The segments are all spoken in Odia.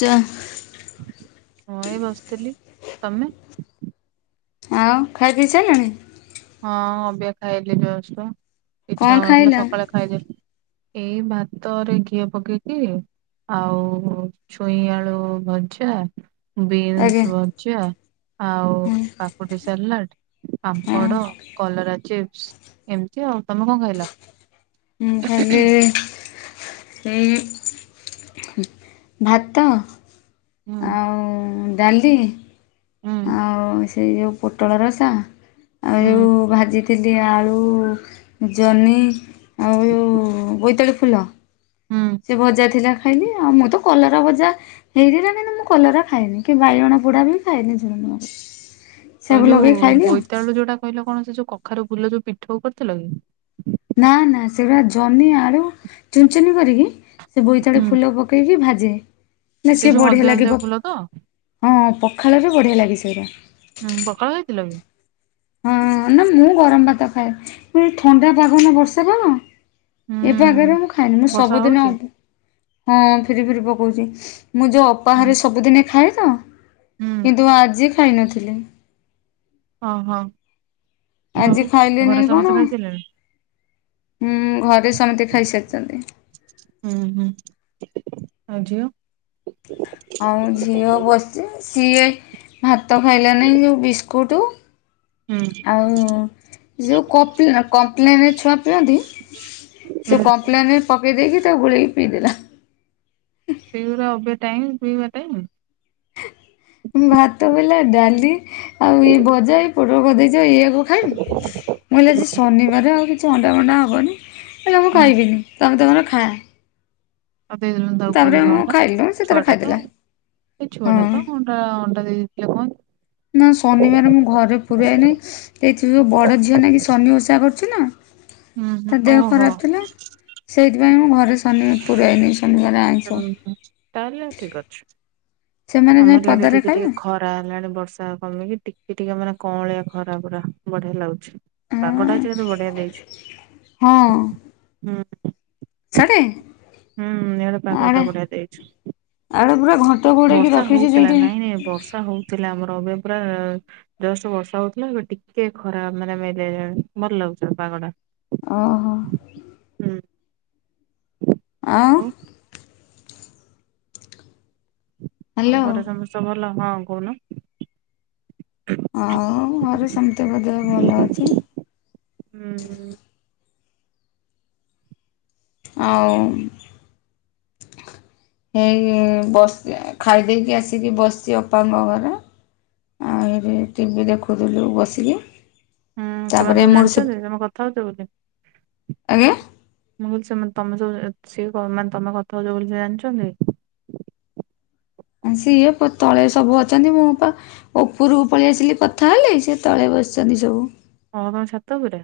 ଚା ମୁଁ ଏ ବସିଥିଲି ତମେ? ଆଉ ଖାଇ ପିଇ ସାରିଲଣି? ହଁ ଅବିକା ଖାଇଲୀ ଜଷ୍ଟ କଣ ଇଚ୍ଛା ହଉନଥିଲା ଖାଇଲ? ସକାଳେ ଖାଇଦେଲି। ଏଇ ଭାତରେ ଘିଅ ପକେଇକି ଆଉ ଛୁଇଁ ଆଳୁ ଭଜା ଆଜ୍ଞା ବିନ୍ସ ଭଜା ଆଉ ହଁ କାକୁଡି ସାଲାଡ଼ ପାମ୍ପ ହଁ ଡ କଲରା ଚିପ୍ସ ଏମିତି ଆଉ ତମେ କଣ ଖାଇଲ? ମୁ ଖାଇଲି ହୁଁ ଭାତ ହୁଁ ଆଉ ଡାଲି ହୁଁ। ଆଉ ସେଇ ଯେଉ ପୋଟଳ ରସା ଆଉ ଯେଉ ହୁଁ ଭାଜିଥିଲି ଥିଲି ଆଳୁ ଜହ୍ନି ଆଉ ଯୋଉ ବୋଇତାଳୁ ଫୁଲ। ହୁଁ। ସେ ଭଜା ଥିଲା ଖାଇଲି ଆଉ ମୁଁ ତ କଲରା ଭଜା ହେଇଥିଥଲା କିନ୍ତୁ ମୁଁ କଲରା ଖାଇନି କି ବାଇଗଣ ପୋଡା ବି ଖାଇନି [unintelligible] ଏ ଯୋଉ ବୋଇତାଳୁ ଯୋଉଟା କହିଲ କଣ ସେ ଯୋଉ କଖାରୁ ଫୁଲ ଯୋଉ ପିଠଉ କରିଥିଲ କି? ନା ନା ସେରା ଜହ୍ନୀ ଆଳୁ ଚୁନଚୁନ କରିକି ସେ ବୋଇତାଳୁ ହୁଁ। ଫୁଲ ପ ପକେଇକି ଭାଜେ ନା ସେ ସିଏ ଯୋଉ ହଳଦିଆ ବଢ଼ିଆ ହଳଦିଆ ଲାଗିବ ଫୁଲ ତ? ହଁ ପଖାଳରେ ବଢିଆ ଲାଗେ ସେଇଟା। ହୁଁ ପଖାଳ ହେଇଥିଲା କି? ହଁ ନା ମୁଁ ଗରମ ଭାତ ଖାଏ ଏ ଥଣ୍ଡା ପାଗ ନା ବର୍ଷା ପାଗ ଏତେ ହୁଁ। ଆଗରେ ମୁଁ ଖାଏନି। ମୁଁ ବର୍ଷା ସବୁଦିନ ହଉଛି? ହଁ ଫିରି ଫିରି ପକଉଚି। ମୁଁ ଯୋଉ ଅପା ହୁଁ ଘରେ ସବୁଦିନେ ଖାଏ ତ ହୁଁ। କିନ୍ତୁ ଆଜି ଖାଇନଥିଲି। ଅ ହଁ। ଆଜି ଖାଇଲିନି କଣ? ଖାଇସାରିଲେଣି? ହୁଁ ଘରେ ସମତେ ଖାଇସାରିଚନ୍ତି। ଉଁ ହୁଁ। ଆଉଝିଅ ଆଉ ଝିଅ ବସିଚି। ସିଏ ଭାତ ଖାଇଲାନି ଯୋଉ ବିସ୍କୁଟ ହୁଁ ଆଉ ଯୋଉ କପଲେ କମ୍ପ୍ଲେନ ଛୁଆ ପିଅନ୍ତି ହୁଁ କଂପ୍ଲେନ୍ ରେ ପକେଇ ଦେଇକି ତାକୁ ଗୋଳେଇକି ପିଇଦେଲା। ହେଇଗୁରା ଅବେ ଟାଇମ ପିଇବା ଟାଇମ। ଭାତ ବୋଇଲା ଡାଲି ଆଉ ଇଏ ଭଜା ପୋଟଳ କରିଦେଇଚ ଇଏଆକୁ ଖା [inaudible] ମୁଁ କହିଲି ଆଜି ଶନିବାର ଆଉ କିଛି ଅଣ୍ଡା ଫଣ୍ଡା ହବନି। କହିଲା ମୁଁ ହୁଁ ଖାଇବିନି ତମେ ତମର ଖା। ଆଉ ଦେଇଦେଲୁନି ତାକୁ ତାପରେ କରିକି ମୁଁ ଅଣ୍ଡା। ଖାଇଲୁ ସେ ତାର ଛୁଆ ଟା ତ ଖାଇଦେଲା। ଏଇ ଛୁଆ ଟା ହଁ ତ କଣ। [unintelligible] ଅଣ୍ଡା ଦେଇ ଦେଇଥିଲେ। [unintelligible] ନା ଶନିବାରେ ମୁଁ ଘରେ ପୁରାଏନି। ଏଇଥି ଯଉ ବଡ଼ ଝିଅ ନାଗି ଶନି ଓଷା କର କରୁଚି ନା। ହୁଁ ହୁଁ ତା ଦେହ ଓହୋ। ଖରାପ ଥିଲା। ସେଇଥିପାଇଁ ମୁଁ ଘରେ ଶନି ପୁରାଏନି ଶନିବାରେ ଆଇଁଷ। ଓହୋ ତାହେଲେ ଠିକ୍ ଅଛି। ସେମାନେ ଯାଇ ଆମର ଇଆଡେ ପଦାରେ ଟିକେ ଟିକେ ଖାଇବେ। ଖରା ଖରା ହେଲାଣି ବର୍ଷା କମିକି। ଟିକେ ଟିକେ ମାନେ କଆଁଳିଆ ଖରା ପୁରା ବଢିଆ ଲାଗୁଛି। ଉଁ ପାଗଟା ଆଜି କିନ୍ତୁ ବଢ଼ିଆ ଦେଇଚି। ହଁ ହୁଁ। ସାଡେ ହୁଁ ଇଆଡେ ପାଗଟା ଆଡେ ବଢ଼ିଆ ଦେଇଚି। ଆଡେ ପୁରା ଘ ବର୍ଷା ହଉଥିଲା ନାଇଁ ନାଇଁ ବର୍ଷା ହଉଥିଲା ଆମର। ଏବେ ପୁରା ଜଷ୍ଟ ବର୍ଷା ହଉଥିଲା। ଏବେ ଟିକେ ଖରା ମାନେ ମେଲେଇଲାଣି ଭଲ ଲାଗୁଛି ପାଗ ଟା। ଅ ହଁ। ହୁଁ। ଆଁ ଆଉ ତମ ହ୍ୟାଲୋ ଘରେ ସମସ୍ତେ ଭଲ? ହଁ କହୁନ। ଅ ଘରେ ସମସ୍ତ ଙ୍କ ଦେହ ଭଲ ଅଛି। ଉଁ ହୁଁ। ଆଉ ଏଇ ବସି ଖାଇ ଦେଇକି ଆସିକି ବସିଚି ଅପାଙ୍କ ଘରେ। ଆଉ ଏଠି ଟିଭିି ଦେଖୁଥିଲୁ ବସିକି। ହୁଁ, ସେମାନେ ତାପରେ ସବୁ ମୋର ସେ ଜାଣିଛନ୍ତି ତମେ କଥା ହଉଛ ବୋଲି? ଆଜ୍ଞା। ମୁଁ କହିଲି ସେମାନେ ତମେ ଯଉ ସେ ମାନେ ତମେ କଥା ହଉଚ ବୋଲି ସେ ଜାଣିଚନ୍ତି? ସିଏ ତଳେ ସବୁ ଅଛନ୍ତି। ମୁଁ ପା ଉପରୁକୁ ପଳେଇ ଆସିଲି କଥା ହେଲି। ସିଏ ତଳେ ବସିଛନ୍ତି ସବୁ। ତମେ ତମ ଛାତ ଉପରେ?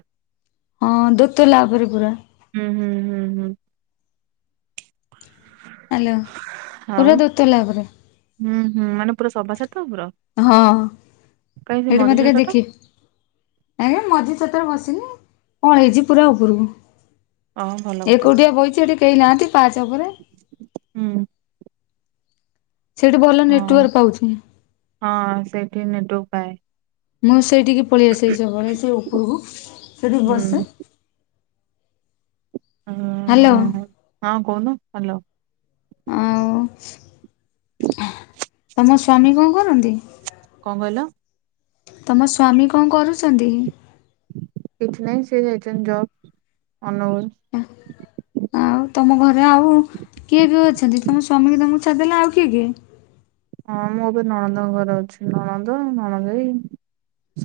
ହଁ ଦୋତଲା ଉପରେ ପୁରା। ଉଁ ହୁଁ ହୁଁ ହୁଁ। ହ୍ୟାଲୋ। ପୁରା ଦୋତାଲା ଉପରେ। ଉଁ ହୁଁ। ମାନେ ପୁରା ସବାଛାତ ଉପର? ହଁ କାଇଁ ସେ ସେଠି ମଝି ମତେ ଛାତ କେହି ଟା ଦେଖି ଆଜ୍ଞା ମଝି ଛାତରେ ବସିନି ପଳେଇଛି ପୁରା ଉପରକୁ। ଓ ଭଲ କଥା ଏକୁଟିଆ ବଇଛି ଏଠି କେହି ନାହାନ୍ତି ପାହାଛ ଉପରେ। ହୁଁ। ସେଇଠି ଭଲ ହଁ ନେଟୱାର୍କ ପାଉଛି। ହଁ ସେଇଠି ନେଟୱକ ପାଏ। ମୁଁ ସେଇଠିକି ପଳେଇ ଆସେ ସବୁବେଳେ ସେ ଉପୁରୁକୁ ସେଇଠି ହୁଁ। ବସେ। ହ ହ୍ୟାଲୋ ହଁ ଆଉ କଣ ହାଲୋ। ଆଉ ତମ ସ୍ଵାମି କଣ କରନ୍ତି? କଣ କହିଲ? ତମ ସ୍ୱାମୀ କଣ କରୁଛନ୍ତି? କିଛି ନାହିଁ ସେ ଯାଇଛନ୍ତି ତ ଅନୁଗୁଳ। ଆଉ ତମ ଘରେ ଆଉ କିଏ କିଏ ଅଛନ୍ତି ତମ ସ୍ୱାମୀ କି ତମକୁ ଛାଡ଼ିଦେଲେ ଆଉ କିଏ କିଏ? ହଁ ମୁଁ ଏବେ ନଣନ୍ଦଙ୍କ ଘରେ ଅଛି ନଣନ୍ଦ ନଣନ୍ଦେଇ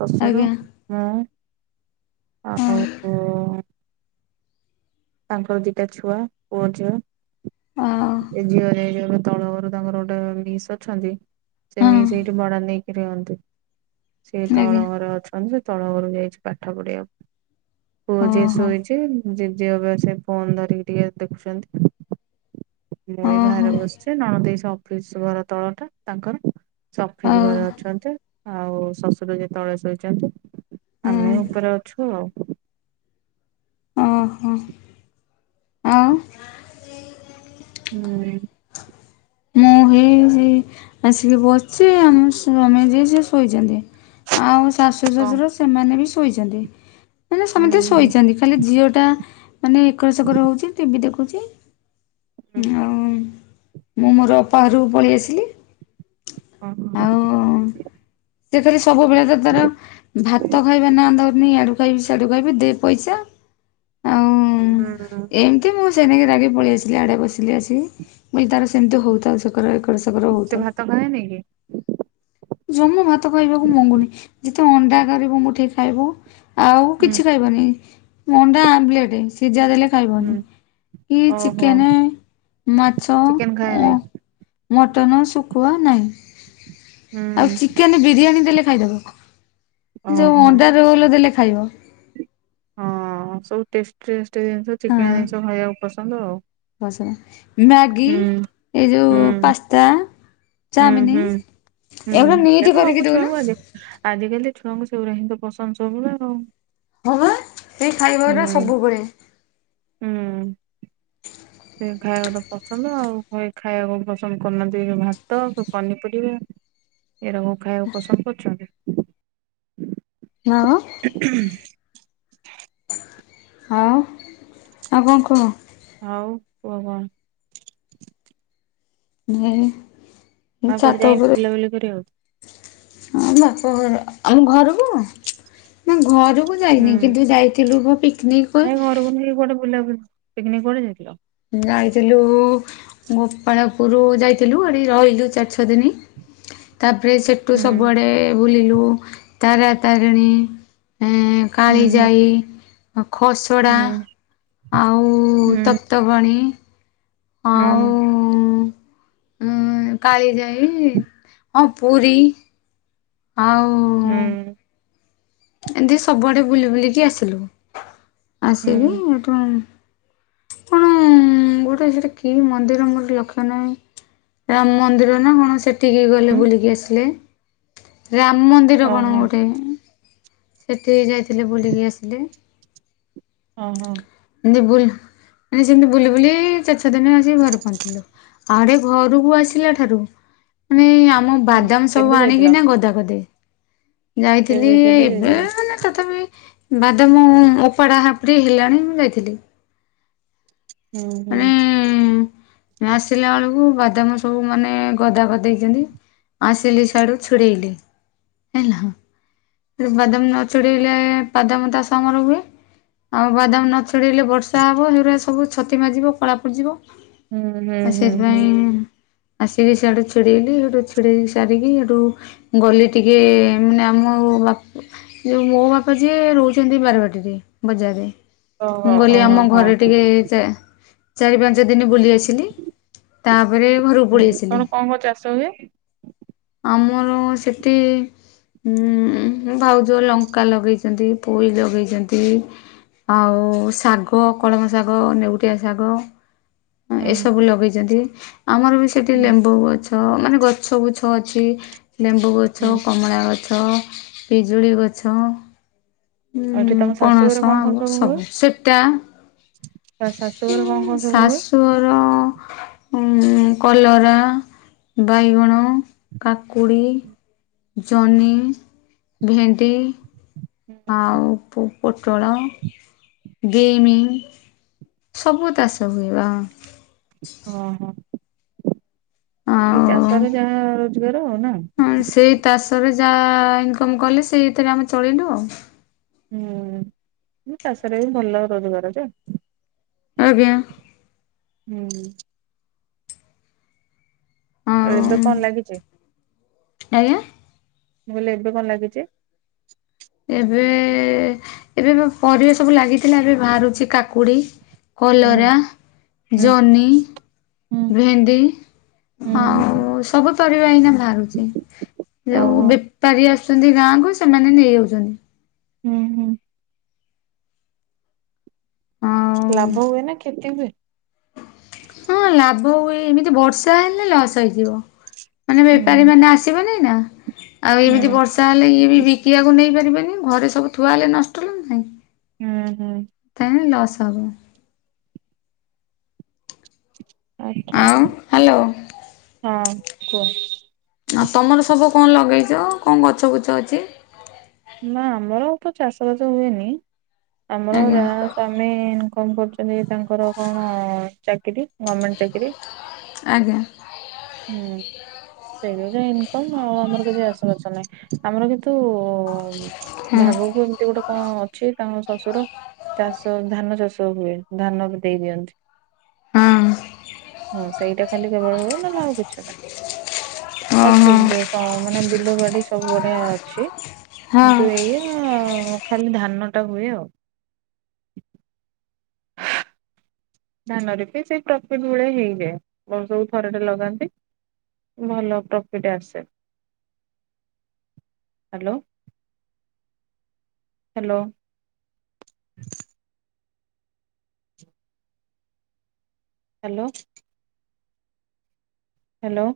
ଶଶୁର। ଆଜ୍ଞା ହୁଁ ଆଉ ହଁ ତାଙ୍କର ଦିଟା ଛୁଆ ପୁଅ ଝିଅ ଆଉ ଏ ଝିଅରେ ତଳ ଘରୁ ତାଙ୍କର ଗୋଟେ ମିସ୍ ଅଛନ୍ତି ସେ ମିସ୍ ଏଇଠି ହଁ ଭଡ଼ା ନେଇକି ରୁହନ୍ତି। ସେଇ ତଳ ଆଜ୍ଞା ଘରେ ଅଛନ୍ତି ସେ ତଳ ଘରକୁ ଯାଇଛି ପାଠ ପଢ଼ିବାକୁ। ପୁଅ ଯିଏ ଓହୋ। ଶୋଇଛି ଜେଜେବାପା ସେ ଫୋନ ଧରିକି ଟିକେ ଦେଖୁଛନ୍ତି। ମୁଁ ଏଇ ଓହୋ ବାହାରେ ବସିଛି ନଣଦେଇ ଅଫିସ ଘର ତଳ ଟା ତାଙ୍କର। ସେ ଅଫିସ୍ ଆଉ ଘରେ ଅଛନ୍ତି ଆଉ ଶଶୁର ଯେ ତଳେ ଶୋଇଛନ୍ତି। ହୁଁ ଆମେ ହେକରେ ଅଛୁ ଆଉ। ଓଃ ହୋ ଆଉ। ହୁଁ। ମୁଁ ହେଇଛି ଆସିକି ବସିଛି ଆମ ସ୍ୱାମୀ ଯିଏ ସିଏ ଶୋଇଛନ୍ତି। ଆଉ ଶାଶୁ କଣ ଶଶୁର ସେମାନେ ବି ଶୋଇଛନ୍ତି ମାନେ ହୁଁ ସମସ୍ତେ ହୁଁ ଶୋଇଛନ୍ତି। ଖାଲି ଝିଅ ଟା ମାନେ ଏକରସେକର ହଉଛି ଟିଭି ଦେଖୁଛି ହୁଁ ହଁ। ମୁଁ ମୋର ଅପା ଘରକୁ ପଳେଇ ଆସିଲି। ଓଃ ହୋ। ସେଥିରେ ସବୁବେଳେ ତ ତାର ଭାତ ଖାଇବା ନାଁ ଧରୁନି ଇଆଡ଼ୁ। ଖାଇବି ସିଆଡ଼ୁ ଖାଇବି ଦେ ପଇସା ଆଉ। ହୁଁ। ଏମିତି ମୁଁ ସେଇନାକି ରାଗି ପଳେଇ ଆସିଲି ଇଆଡ଼େ ବସିଲି ଆସିକି ସିଏ ତାର ହୋଇଥାଉ ସେମିତି। ତାର ଏକର ସେକର ହୋଉଥାଉ। କହିନି କି? ଜମା ଭାତ ଖାଇବାକୁ ମଙ୍ଗୁନି ଯଦି ଅଣ୍ଡା କରିବ ମୁଠେ ଖାଇବ। ଆଉ ହୁଁ କିଛି ଖାଇବନି ଅଣ୍ଡା ଆମ୍ଲେଟ ସିଝା ଦେଲେ ଖାଇବନି ହୁଁ କି ଓହୋ ଚିକେନ ମାଛ ଚିକେନ ଖାଏନି ଅ ମଟନ ଶୁଖୁଆ ନାହିଁ। ଆଉ ହୁଁ ଚିକେନ ବିରିୟାନୀ ଦେଲେ ଖାଇଦବ ଯୋଉ ଓହୋ। ଅଣ୍ଡାରୋଲ ଦେଲେ ଖାଇବ। ହଁ ସବୁ ଟେଷ୍ଟି ଟେଷ୍ଟ ଜିନିଷ ଚିକିଣିଆ ଜିନିଷ ଖାଇବାକୁ ପସନ୍ଦ ଆଉ। ମ୍ୟାଗି ହୁଁ। ଏଇ ଯୋଉ ହୁଁ ପାସ୍ତା। ହୁଁ ହୁଁ ଚାଉମିନ ହୁଁ ଏଗୁଡା ନିଟ୍ କରିକି [unintelligible] ଦଉନୁ। ଛୁଆଙ୍କୁ ଅଧିକ ଆଜିକାଲି ଛୁଆଙ୍କୁ ସେଗୁଡା ହିଁ ତ ପସନ୍ଦ ସବୁ ଆଉ। ହଁ ବା ସେଇ ଖାଇବାରା ହୁଁ। ସବୁବେଳେ। ହୁଁ। ସେ ଖାଇବାକୁଟା ପସନ୍ଦ ଆଉ ହ ଖାଇବାକୁ ପସନ୍ଦ କରୁନାହାନ୍ତି ଭାତ ପନିପରିବା। ଏଡ଼ା କଣ ଖାଇବାକୁ ପସନ୍ଦ କରୁଛନ୍ତି। ହଁ। [inaudible] ହଁ ଆଉ କଣ କୁହ? ହଉ କୁହ କଣ? ଧେ ଆଉ କୁଆଡ଼େ ଯାଇନି ବୁଲା ବୁଲି କରିବାକୁ। ହଁ ବାପ ଘର ଆମ ଘରକୁ ନା ଘରକୁ ଯାଇନି ହୁଁ କିନ୍ତୁ ଯାଇଥିଲୁ କ ପିକିନିକକ। [unintelligible] ବୁଲା ବୁଲି ପିକନିକ୍ କୁଆଡେ ଯାଇଥିଲ? ଯାଇଥିଲୁ ଗୋପାଳପୁର ଯାଇଥିଲୁ ସେଠି ରହିଲୁ ଚାରି ଛଅ ଦିନି। ତାପରେ ସେଠୁ ହୁଁ ସବୁଆଡ଼େ ବୁଲିଲୁ ତାରା ତାରିଣୀ। ଏଁ ହୁଁ ହୁଁ କାଳିଜାଇ ଖସଡ଼ା। ହୁଁ ଆଉ ହୁଁ ତପ୍ତପାଣୀ ଆଉ ଉଁୁ କାଳି ଯାଇ ହଁ ପୁରୀ। ଆଉ। ହୁଁ ହୁଁ ଏମିତି ସବୁଆଡ଼େ ବୁଲି ବୁଲିକି ଆସିଲୁ ହୁଁ ଆସିକି କଣ ଗୋଟେ ସେଠି କି ମନ୍ଦିର ମୋର ଲକ୍ଷ୍ୟ ନାହିଁ। ରାମ ମନ୍ଦିର ନା କଣ ସେଠିକି ଗଲେ ହୁଁ ବୁଲିକି ଆସିଲେ। ରାମ ମନ୍ଦି ନ୍ଦିର କଣ ଓହୋ ଗୋଟେ। ସେଥୀରେ ଯାହାଥିଲେ ବୁଲିକି ଆସିଲେ। ହଁ ହଁ। ଏମିତି ବୁ ମାନେ ସେମିତି ବୁଲି ବୁଲି ଚାରି ଛ ଦିନରେ ଆସିି ଘରେ ପହଞ୍ଚିଲୁ। ଆଡେ ଘରକୁ ଆସିଲା ଠାରୁ। ମାନେ ଆମ ହୁଁ ବାଦାମ ସବୁ କେବେ ଆଣିକି ଯାଇଥିଲ ନା ଗଦା କରିଦେବ। ଯାଇଥିଲି କେବେ କେବେ ଯାଇଥିଲ ନା ନା ତଥାପି ବାଦାମ ଓପାଡା ହାପୁଡି ହେଲାଣି ମୁଁ ଯାଇଥିଲି। ହୁଁ ହୁଁ। ମାନେ ଆସିଲା ବେଳକୁ ବାଦାମ ସବୁ ମାନେ ଗଦା ଗଦେଇଛନ୍ତି। ଆସିଲି ସିଆଡ଼ୁ ଛୁଡ଼େଇଲି ହେଲା। ବାଦାମ ନ ଚଢେଇଲେ ବାଦାମ ଚାଷ ଆମର ହୁଏ। ଆଉ ବାଦାମ ନଛଡେଇଲେ ବର୍ଷା ହବ ସେଇଗୁଡ଼ା ସବୁ ଛତି ମାଜିବ କଳା ପଡିଯିବ। ହୁଁ ହୁଁ ଆ ହୁଁ ହୁଁ ସେଥିପାଇଁ ଆସିକି ସିଆଡ଼ୁ ଛିଡ଼େଇଲି ସେଠୁ ଛିଡେଇ ସାରିକି ହେଠୁ ଗଲି ଟିକେ ମାନେ ଆମ ବାପ ଯଉ ମୋ ବାପା ଯିଏ ରହୁଛନ୍ତି ବାରବାଟୀରେ ବଜାରରେ। ମୁଁ ଓହୋ ଗଲି ଓହୋ ଆମ ହଁ ଘରେ ଟିକେ ଚା ଚାରି ପାଞ୍ଚ ଯ ଦିନ ବୁଲି ଆସିଲି ତାପରେ ଘରକୁ ପଳେଇ ହୁଁ ଆସିଲି। ତମର କଣ କଣ ଚାଷ ହୁଏ ଆମର ସେଠି ଉ ଭାଉଜ ଲଙ୍କା ଲଗେଇଛନ୍ତି। ପୋଇ ଲଗେଇଛନ୍ତି ଆଉ ଶାଗ କଳମ ଶାଗ ଶାଗ ନେଉଟିଆ ଶାଗ। ହୁଁ ଏସବୁ ଲଗେଇଛନ୍ତି ଆମର ବି ସେଠି ହୁଁ ଲେମ୍ବୁ ଗଛ ଛ ମାନେ ଗଛ ମାନେ ଗଛ ଗୁଛ ଅଛି ଲେମ୍ବୁ ହୁଁ ଗଛ କମଳା ଗ ଛ ପିଜୁଳି ଗଛ ଆଉ ଏଠି ହୁଁ ତମ ଶାଶୁଘରେ ପଣସ କଣ କଣ ଆମ୍ବ ହୁଏ? ସବୁ ସେପ୍ଟା ତା ଶାଶୁଘରେ କଣ କଣ ସବୁ ହୁଏ? ପୁଅର କଲରା ବାଇଗଣ କାକୁଡ଼ି ଜହ୍ନି ଭେଣ୍ଡି ହୁଁ। ଆଉ ପୋଟଳ ବିମ୍ ସବୁ ତାଷ ହୁଏ ବା। ହଁ ହଁ। ଏଇ ଆଉ ଚାଷରେ ଯାହା ରୋଜଗାର ନା। ଚାଷରେ ଯାହା ଇନକମ କଲେ ସେଇଥିରେ ଆମେ ଚଳିଲୁ ଆଉ। ହୁଁ ଚାଷରେ ବି ଭଲ ରୋଜଗାର ଯେ। ଆଜ୍ଞା। ହୁଁ। ଆଉ ଏବେ କଣ ଲାଗିଛି? ଆଜ୍ଞା ମୁ କହିଲି ଏବେ କଣ ଲାଗିଛି? ଏବେ, ଏବେ ପରିବା ସବୁ ଲାଗିଥିଲା ଏବେ ବାହାରୁଛି କାକୁଡି। ହୁଁ କଲରା ହୁଁ ଜନି। ହୁଁ ଭେଣ୍ଡି ହୁଁ। ଆଉ। ସବୁ ପରିବା ଏଇନା ବାହାରୁଛି। ଯୋଉ ଓହୋ ବେପାରୀ ଆସୁଛନ୍ତି ଗାଁକୁ ସେମାନେ ନେଇଯାଉ ଜି ହୁଁ ହୁଁ। ଆଉ ଲାଭ ହୁଏ ନା କ୍ଷତି ହୁଏ? ହଁ ଲାଭ ହୁଏ। ଏମିତି ବର୍ଷା ହେଲେ ଲସ୍ ହେଇଯିବ। ମାନେ ବେପାରୀ ହୁଁ ମାନେ ଆସିବେନି ନା। ଆଉ ହୁଁ ଏମିତି ବର୍ଷା ହେଲେ ଇଏ ବି ବିକିବାକୁ ନେଇପାରିବେନି ଘରେ ସବୁ ଥୁଆ ହେଲେ ନଷ୍ଟ ହେଲା ନାହିଁ। ହୁଁ ହୁଁ। ତାହେଲେ ଲସ୍ ହବ। ଆଛା ଆଉ ହ୍ୟାଲୋ। ହଁ କୁଅ। ଆଉ ତୁମର ସବୁ କଣ ଲଗେଇଛ? କଣ ଗଛ ବୁଛ ଅଛି? ନା ଆମର ତ ଚାଷବାସ ହୁଏନି। ଆମର ଆଜ୍ଞା ଯାହା ସ୍ୱାମୀ ଇନକମ କରୁଛନ୍ତି ତାଙ୍କର କଣ ଚାକିରୀ ଗଭମେଣ୍ଟ ଚାକିରୀ। ଆଜ୍ଞା। ହୁଁ। ସେଇ ଯ ଇନକମ ଆ ଆମର କିଛି ଆସଛ ନାହିଁ ଆମର କିନ୍ତୁ ହ ହଁ ଭାବକୁ ଏମିତି ଗୋଟେ କଣ ଅଛି ତାଙ୍କ ଶଶୁର ଚାଷ ଧାନ ଚାଷ ହୁଏ ଧାନ ଦେଇ ଦିଅନ୍ତି। ହଁ। ହଁ ସେଇଟା ଖାଲି କେବଳ ହୁଏ ନହେଲେ ଆଉ କିଛି ନା ଅଛି ଓହୋ ସ ମାନେ ବିଲବାଡି ସବୁ ବଢିଆ ଅଛି। ହଁ। କିନ୍ତୁ ଏଇଆ ଖାଲି ଧାନଟା ହୁଏ ଆଉ। ଧାନରେ ବି ସେଇ ପ୍ରଫିଟ ଭଳିଆ ହେଇଯାଏ। ବର୍ଷକୁ ଥରଟେ ଲଗାନ୍ତି। ଭଲ ପ୍ରଫିଟ ଆସେ। Hello, hello. ହାଲୋ। ହାଲୋ।